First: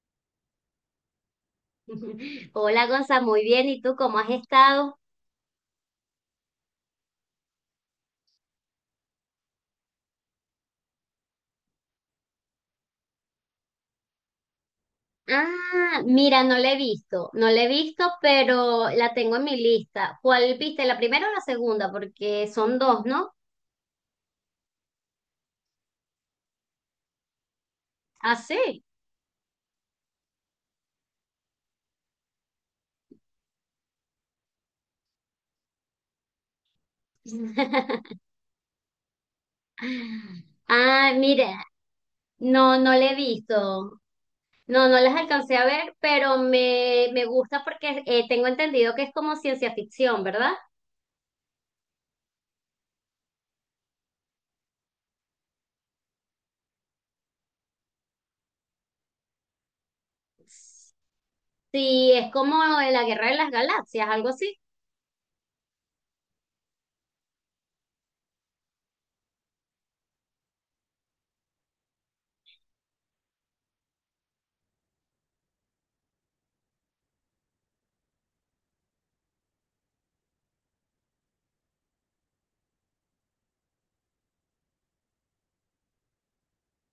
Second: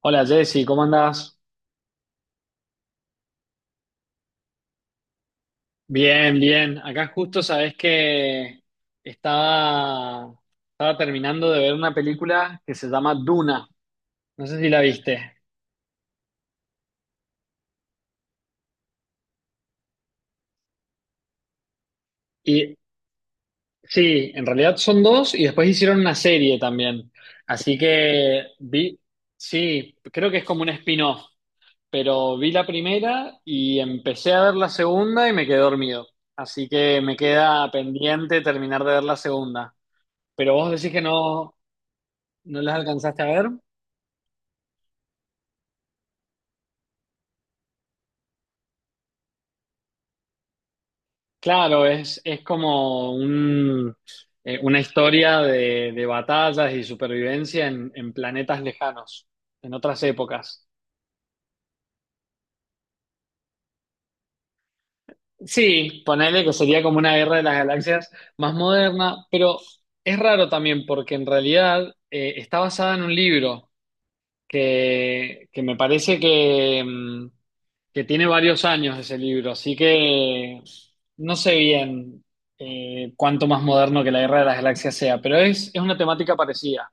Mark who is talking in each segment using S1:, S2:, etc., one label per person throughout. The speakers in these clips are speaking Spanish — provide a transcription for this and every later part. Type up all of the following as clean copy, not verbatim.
S1: Hola, Jessy, ¿cómo andás?
S2: Hola, Gonza, muy bien. ¿Y tú cómo has estado?
S1: Bien, bien. Acá justo sabés que estaba, estaba terminando de ver una película que se llama Duna. No sé si la viste.
S2: Ah, mira, no la he visto, no la he visto, pero la tengo en mi lista. ¿Cuál viste? ¿La primera o la segunda? Porque
S1: Y
S2: son dos, ¿no?
S1: sí, en realidad son dos y después hicieron una serie también. Así
S2: Ah,
S1: que
S2: sí.
S1: vi, sí, creo que es como un spin-off, pero vi la primera y empecé a ver la segunda y me quedé dormido. Así que me queda pendiente terminar de ver la segunda. Pero vos decís que
S2: Ah, mira,
S1: no. ¿No las
S2: no, no la he
S1: alcanzaste a ver?
S2: visto. No, no las alcancé a ver, pero me gusta porque tengo entendido que es como ciencia ficción, ¿verdad?
S1: Claro, es como una historia de batallas y supervivencia en planetas lejanos, en otras épocas.
S2: Sí, es como la Guerra de las Galaxias, algo así.
S1: Sí, ponele que sería como una guerra de las galaxias más moderna, pero es raro también porque en realidad está basada en un libro que me parece que tiene varios años ese libro, así que no sé bien cuánto más moderno que la Guerra de las Galaxias sea, pero es una temática parecida,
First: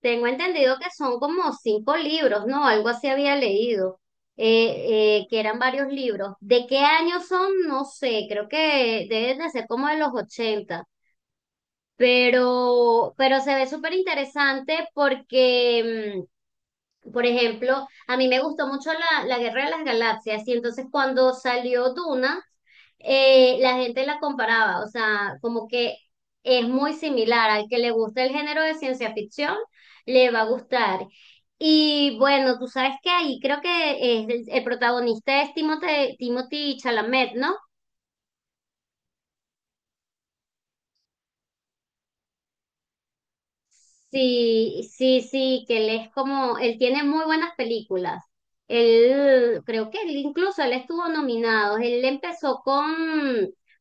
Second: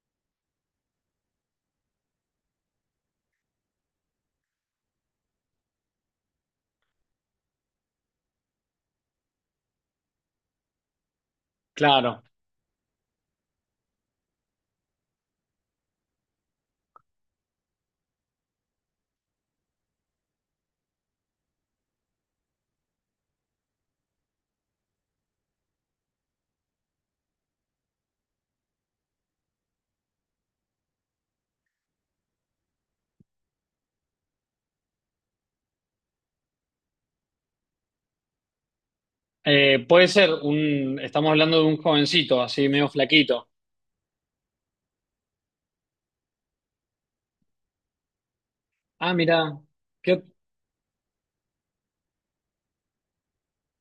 S2: Tengo entendido que son como cinco libros, ¿no? Algo así había leído, que eran varios libros. ¿De qué año son? No sé, creo que deben de ser como de los 80,
S1: claro.
S2: pero se ve súper interesante porque por ejemplo, a mí me gustó mucho la Guerra de las Galaxias, y entonces cuando salió Duna, la gente la comparaba, o sea, como que es muy similar, al que le gusta el género de ciencia ficción, le va a gustar. Y bueno, tú sabes que ahí creo que el protagonista es Timothy Chalamet, ¿no?
S1: Puede ser estamos hablando de un jovencito, así medio flaquito.
S2: Sí, sí, sí, que él es como, él tiene muy buenas películas.
S1: Ah, mira.
S2: Él, creo que él
S1: qué-
S2: incluso él estuvo nominado. Él empezó con,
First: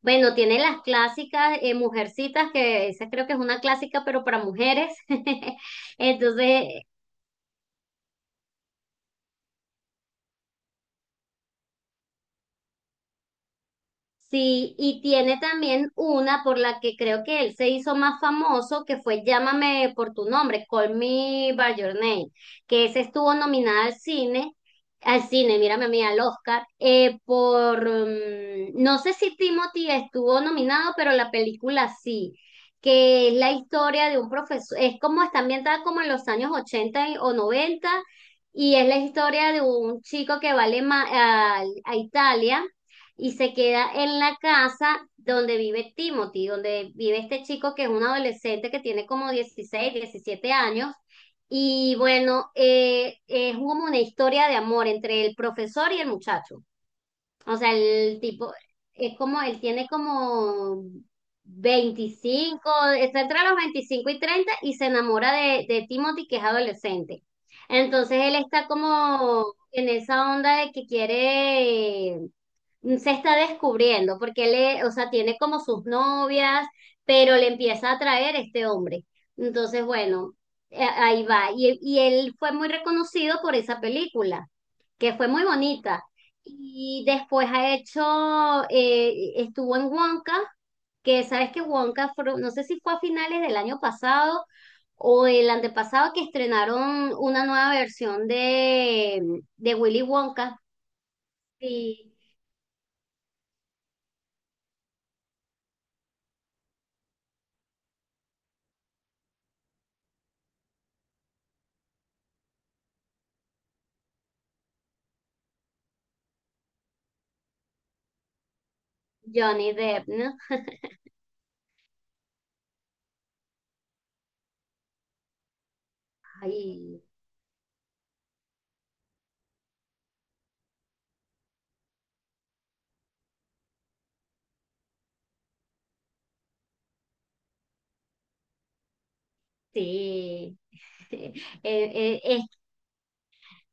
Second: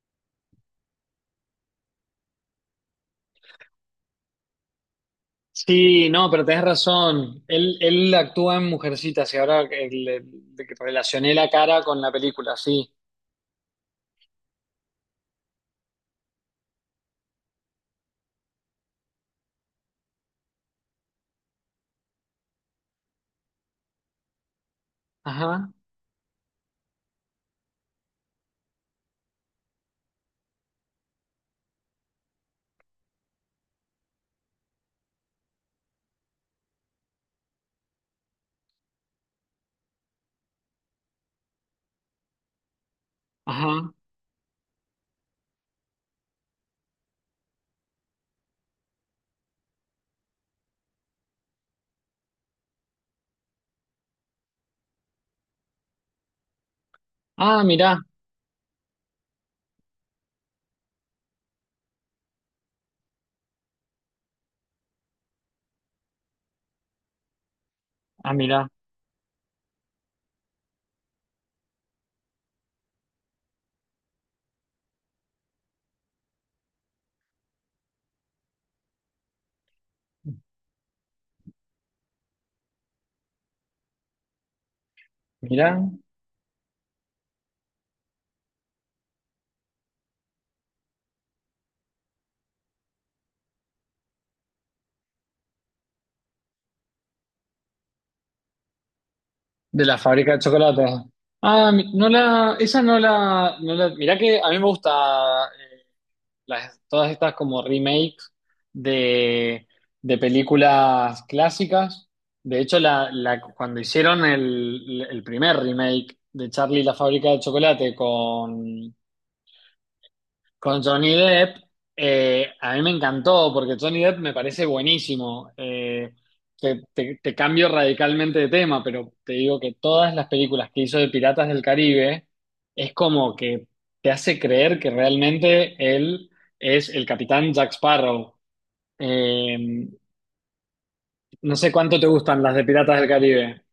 S2: bueno, tiene las clásicas, Mujercitas, que esa creo que es una clásica, pero para mujeres.
S1: sí, no, pero tenés
S2: Entonces,
S1: razón. Él actúa en Mujercitas y ahora que de que relacioné la cara con la película, sí.
S2: sí, y tiene también una por la que creo que él se hizo más famoso, que fue Llámame por tu nombre, Call Me by Your Name, que esa estuvo nominada al cine,
S1: Ajá,
S2: mírame a mí, al Oscar, no sé si Timothy estuvo nominado, pero la película sí, que es la historia de un profesor, es como está ambientada como en los años 80 o 90, y es la historia de un chico que va a a Italia y se queda
S1: ajá.
S2: en la casa donde vive Timothy, donde vive este chico que es un adolescente que tiene como 16, 17 años. Y bueno, es como una historia de amor entre el profesor y el muchacho. O
S1: Ah,
S2: sea,
S1: mira,
S2: el tipo es como, él tiene como 25, está entre los 25 y 30 y se enamora de Timothy, que es adolescente. Entonces
S1: ah,
S2: él está
S1: mira,
S2: como en esa onda de que quiere, se está descubriendo, porque él, o sea, tiene como sus novias, pero le empieza a atraer este hombre. Entonces, bueno, ahí va. Y él fue muy reconocido por esa película, que fue muy
S1: mira.
S2: bonita. Y después ha hecho, estuvo en Wonka, que sabes que Wonka, no sé si fue a finales del año pasado o el antepasado, que estrenaron una nueva versión de
S1: De la
S2: Willy
S1: fábrica de
S2: Wonka
S1: chocolate. No
S2: y
S1: la, esa no la, mirá que a mí me gusta, eh, todas estas como remake de, de películas clásicas. De hecho, cuando hicieron el primer remake de Charlie y la fábrica de chocolate con
S2: Johnny Depp, ¿no?
S1: con Johnny Depp. A mí me encantó porque Johnny Depp me parece buenísimo. Eh, te,
S2: Ay,
S1: te- te cambio radicalmente de tema, pero te digo que todas las películas que hizo de Piratas del Caribe es como que te hace creer que realmente él es el capitán Jack Sparrow. Eh,
S2: sí.
S1: no sé cuánto te
S2: Eh, eh,
S1: gustan las de Piratas del Caribe.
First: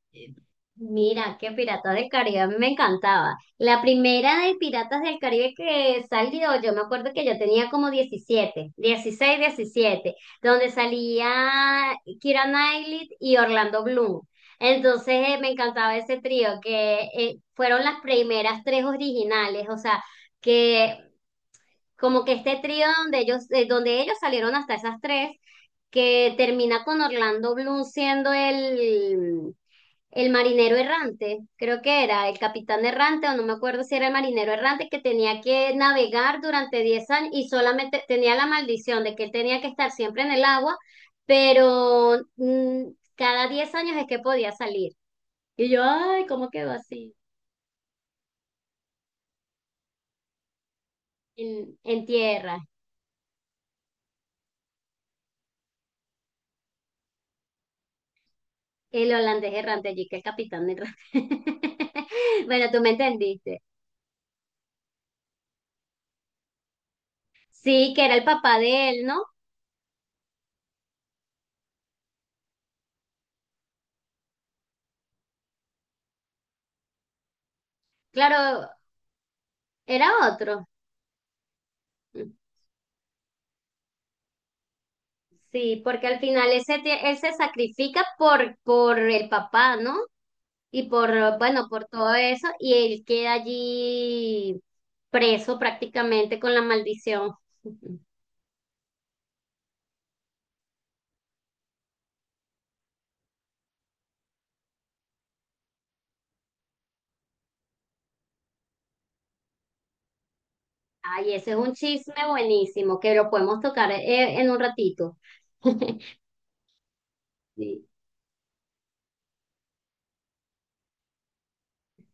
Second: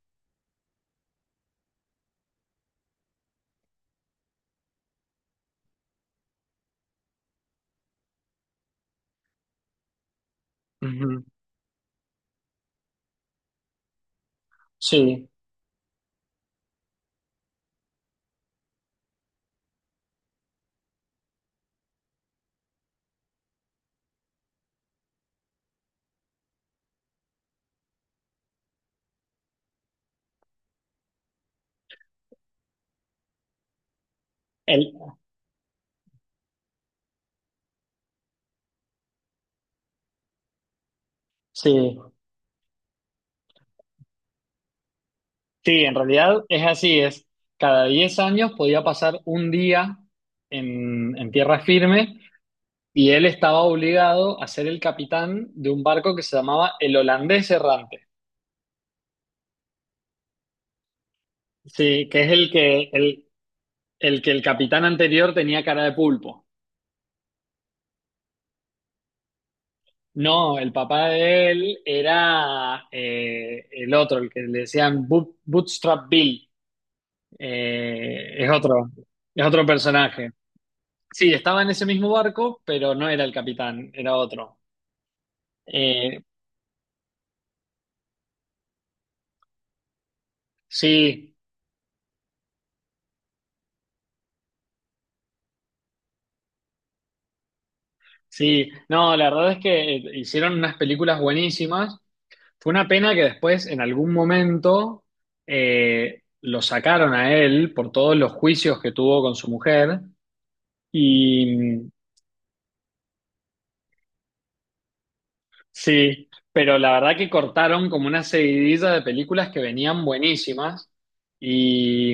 S2: Mira, que Piratas del Caribe a mí me encantaba. La primera de Piratas del Caribe que salió, yo me acuerdo que yo tenía como 17, 16, 17, donde
S1: Ujú.
S2: salía Keira Knightley y Orlando Bloom. Entonces,
S1: Sí,
S2: me encantaba ese trío, que fueron las primeras tres originales, o sea, que como que este trío donde ellos salieron hasta esas tres, que termina con Orlando Bloom siendo el... el marinero errante, creo que era el capitán errante, o no me acuerdo si era el marinero
S1: el
S2: errante, que tenía que navegar durante 10 años y solamente tenía la maldición de que él tenía que estar siempre en el agua,
S1: sí.
S2: pero cada 10 años es que podía salir. Y yo,
S1: Sí, en
S2: ay,
S1: realidad
S2: ¿cómo
S1: es
S2: quedó
S1: así,
S2: así?
S1: es cada 10 años podía pasar un día en tierra
S2: En
S1: firme
S2: tierra,
S1: y él estaba obligado a ser el capitán de un barco que se llamaba el Holandés Errante,
S2: el holandés errante allí, que el capitán errante.
S1: sí, que es el
S2: Bueno, tú
S1: que
S2: me
S1: el,
S2: entendiste.
S1: el que el capitán anterior tenía cara de pulpo.
S2: Sí, que era el papá de él, ¿no?
S1: No, el papá de él era el otro, el que le decían Bootstrap Bill, eh, es
S2: Claro,
S1: otro, es otro
S2: era
S1: personaje.
S2: otro.
S1: Sí, estaba en ese mismo barco, pero no era el capitán, era otro.
S2: Sí, porque
S1: Eh,
S2: al final ese él se sacrifica por el papá, ¿no? Y por,
S1: sí,
S2: bueno, por todo eso, y él queda allí preso prácticamente con la maldición.
S1: sí. No, la verdad es que hicieron unas películas buenísimas. Fue una pena que después, en algún momento, lo sacaron a él por todos los juicios que tuvo con su mujer.
S2: Ay, ese
S1: Y,
S2: es un
S1: mm,
S2: chisme buenísimo, que lo podemos tocar, en un ratito.
S1: Sí, pero la verdad que
S2: Sí,
S1: cortaron como una seguidilla de películas que venían buenísimas y,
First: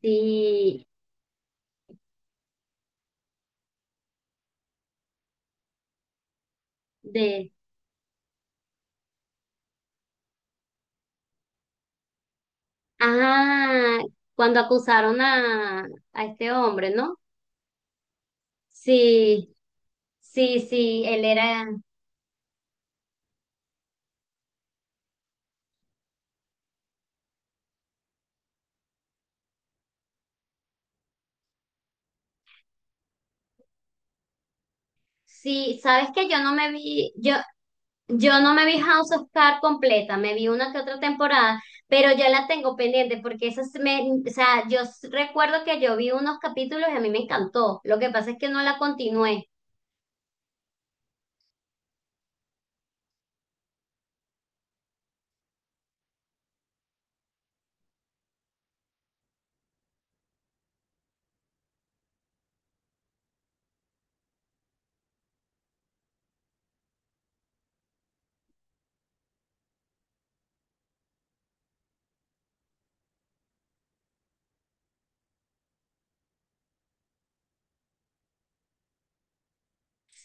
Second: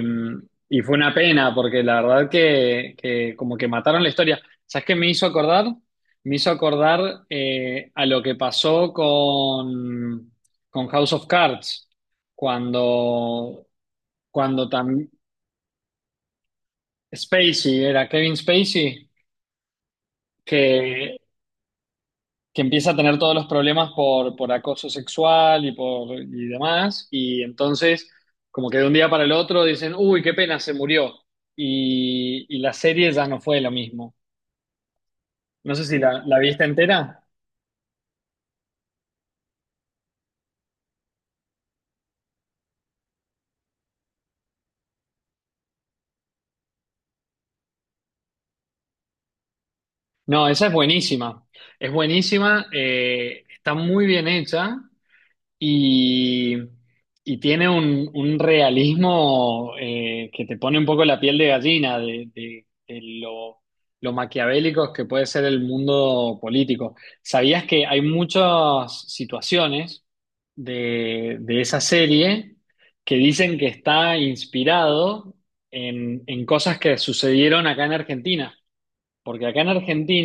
S1: y
S2: sí,
S1: fue una pena porque la verdad que como que mataron la historia. ¿Sabes qué me hizo acordar? Me hizo acordar
S2: de,
S1: a lo que pasó con House of Cards, cuando,
S2: ah, cuando
S1: cuando tam-
S2: acusaron a este hombre, ¿no?
S1: Spacey, era Kevin Spacey,
S2: Sí, sí, sí,
S1: que
S2: él era...
S1: que empieza a tener todos los problemas por acoso sexual y demás, y entonces como que de un día para el otro dicen, uy, qué pena, se murió, y la serie ya no fue lo mismo. No
S2: Sí,
S1: sé si
S2: sabes
S1: la,
S2: que
S1: la
S2: yo no
S1: viste
S2: me
S1: entera.
S2: vi, yo no me vi House of Cards completa, me vi una que otra temporada, pero ya la tengo pendiente porque esa se me, o sea, recuerdo que yo vi unos capítulos y a mí me encantó. Lo que pasa es que no la continué.
S1: No, esa es buenísima, está muy bien hecha. Y, y tiene un realismo que te pone un poco la piel de gallina de lo maquiavélico que puede ser el mundo político. ¿Sabías que hay muchas situaciones de esa serie que dicen que está inspirado en cosas que sucedieron acá en Argentina? Porque acá en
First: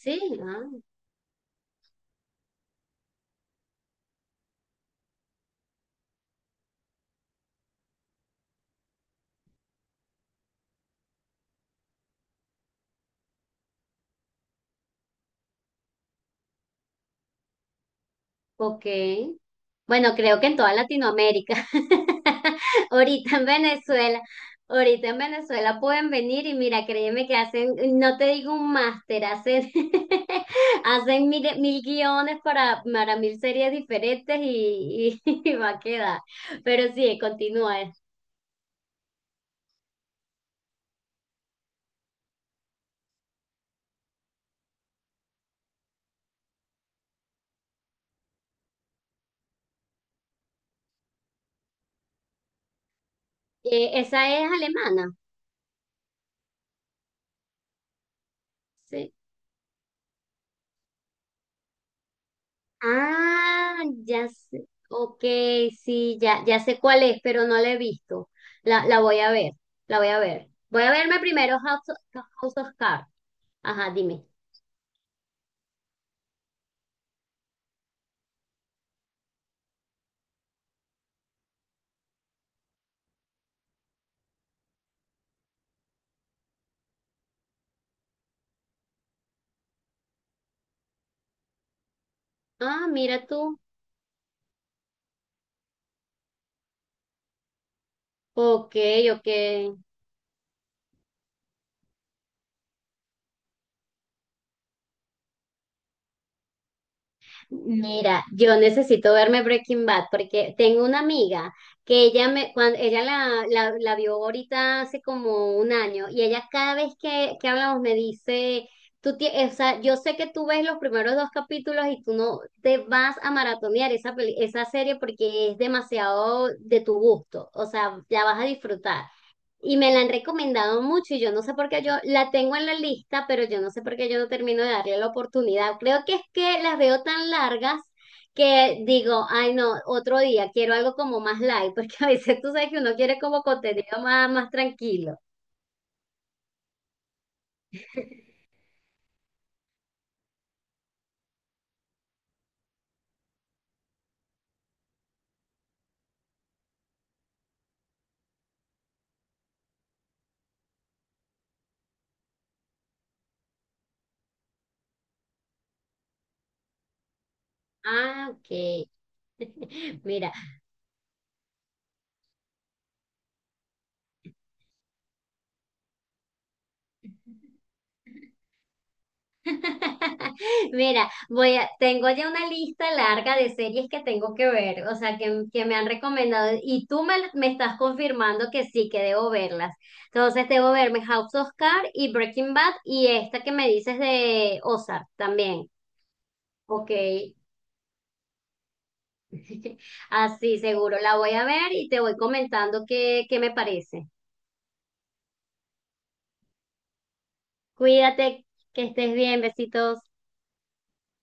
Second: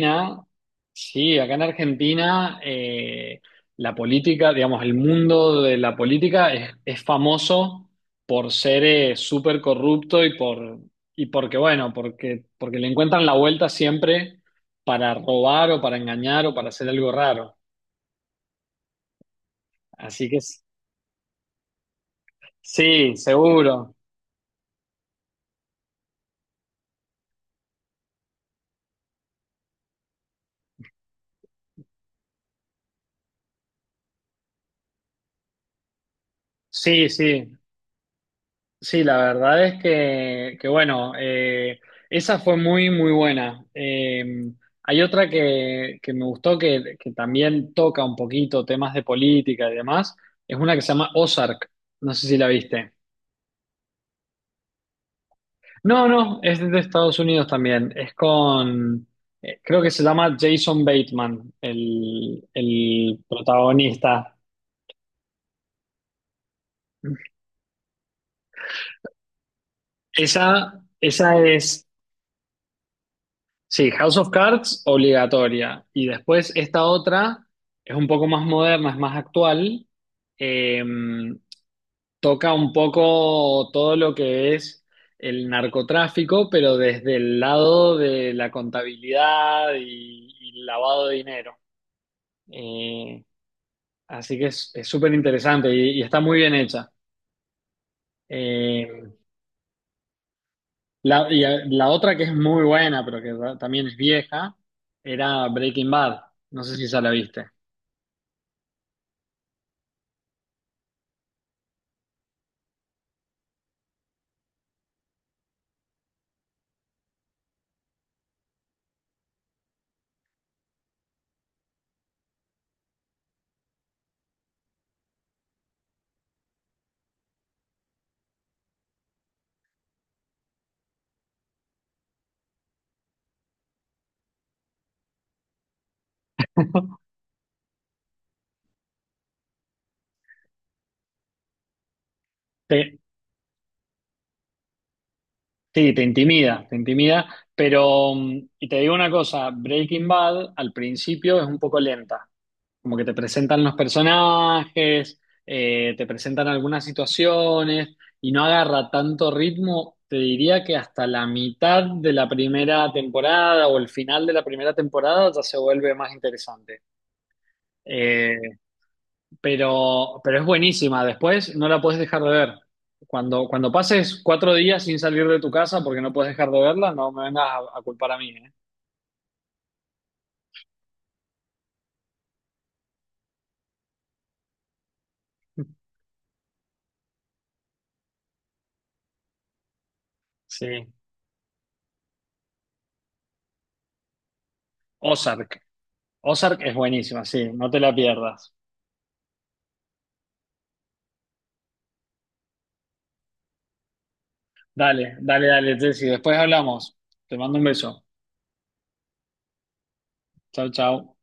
S2: Sí, ah,
S1: sí, acá en Argentina la política, digamos, el mundo de la política es famoso por ser súper corrupto y por y porque, bueno, porque le encuentran la vuelta siempre para robar o para engañar o para hacer algo raro.
S2: ok. Bueno,
S1: Así que
S2: creo que en toda Latinoamérica.
S1: sí,
S2: Ahorita en
S1: seguro.
S2: Venezuela, ahorita en Venezuela pueden venir, y mira, créeme que hacen, no te digo un máster, hacen, hacen mil guiones para mil series diferentes va a quedar. Pero
S1: Sí,
S2: sí,
S1: sí.
S2: continúa.
S1: Sí, la verdad es que bueno, esa fue muy, muy buena. Hay otra que me gustó que también toca un poquito temas de política y demás. Es una que se llama Ozark. No sé si la viste.
S2: Esa es alemana.
S1: No, no, es de Estados Unidos también. Es con,
S2: Sí.
S1: creo que se llama Jason Bateman, el
S2: Ah, ya
S1: protagonista.
S2: sé. Ok, sí, ya, ya sé cuál es, pero no la he visto. La voy a ver, la voy a ver. Voy
S1: Esa,
S2: a verme
S1: esa
S2: primero
S1: es
S2: House of Cards.
S1: Sí,
S2: Ajá,
S1: House
S2: dime.
S1: of Cards obligatoria. Y después esta otra es un poco más moderna, es más actual. Eh, Toca un poco todo lo que es el narcotráfico, pero desde el lado de la contabilidad y lavado de dinero.
S2: Ah,
S1: Eh,
S2: mira tú.
S1: Así que es súper interesante y está muy bien hecha.
S2: Ok,
S1: Eh,
S2: ok.
S1: la otra que es muy buena, pero que también es vieja, era Breaking Bad. No sé si ya la viste.
S2: Mira, yo necesito verme Breaking Bad porque tengo una amiga que ella me, cuando ella la vio ahorita hace como un año, y ella cada vez que hablamos me dice, o sea, yo sé que tú ves los primeros dos capítulos y tú no te vas a maratonear esa esa serie porque es demasiado de tu gusto, o sea, la vas a disfrutar. Y me la han recomendado mucho y yo no sé por qué yo la tengo en la lista, pero yo no sé por qué yo no termino de darle la oportunidad. Creo que es que las veo tan largas que digo, ay no, otro día quiero algo como más light, porque a veces tú sabes que uno quiere como contenido más tranquilo.
S1: Sí, te intimida, pero, y te digo una cosa, Breaking Bad al principio es un poco lenta, como que te presentan los personajes, te presentan algunas situaciones y no agarra tanto ritmo, te diría que hasta la mitad de la primera temporada o el final de la primera temporada ya se vuelve más interesante.
S2: Ah, ok.
S1: Eh, pero,
S2: Mira,
S1: pero es buenísima. Después no la puedes dejar de ver. Cuando, cuando pases 4 días sin salir de tu casa porque no puedes dejar de verla, no me vengas a culpar a mí, ¿eh?
S2: Mira, tengo ya una lista larga de series que tengo que ver, o sea, que me han recomendado, y tú me estás confirmando que sí, que debo verlas. Entonces, debo
S1: Sí.
S2: verme House of Cards y Breaking Bad y esta que me dices de Ozark
S1: Ozark.
S2: también.
S1: Ozark es
S2: Ok,
S1: buenísima, sí, no te la pierdas.
S2: así seguro la voy a ver y te voy comentando qué me parece.
S1: Dale, dale, dale, Jessy. Después hablamos. Te mando un beso.
S2: Cuídate, que estés bien, besitos.
S1: Chao, chao.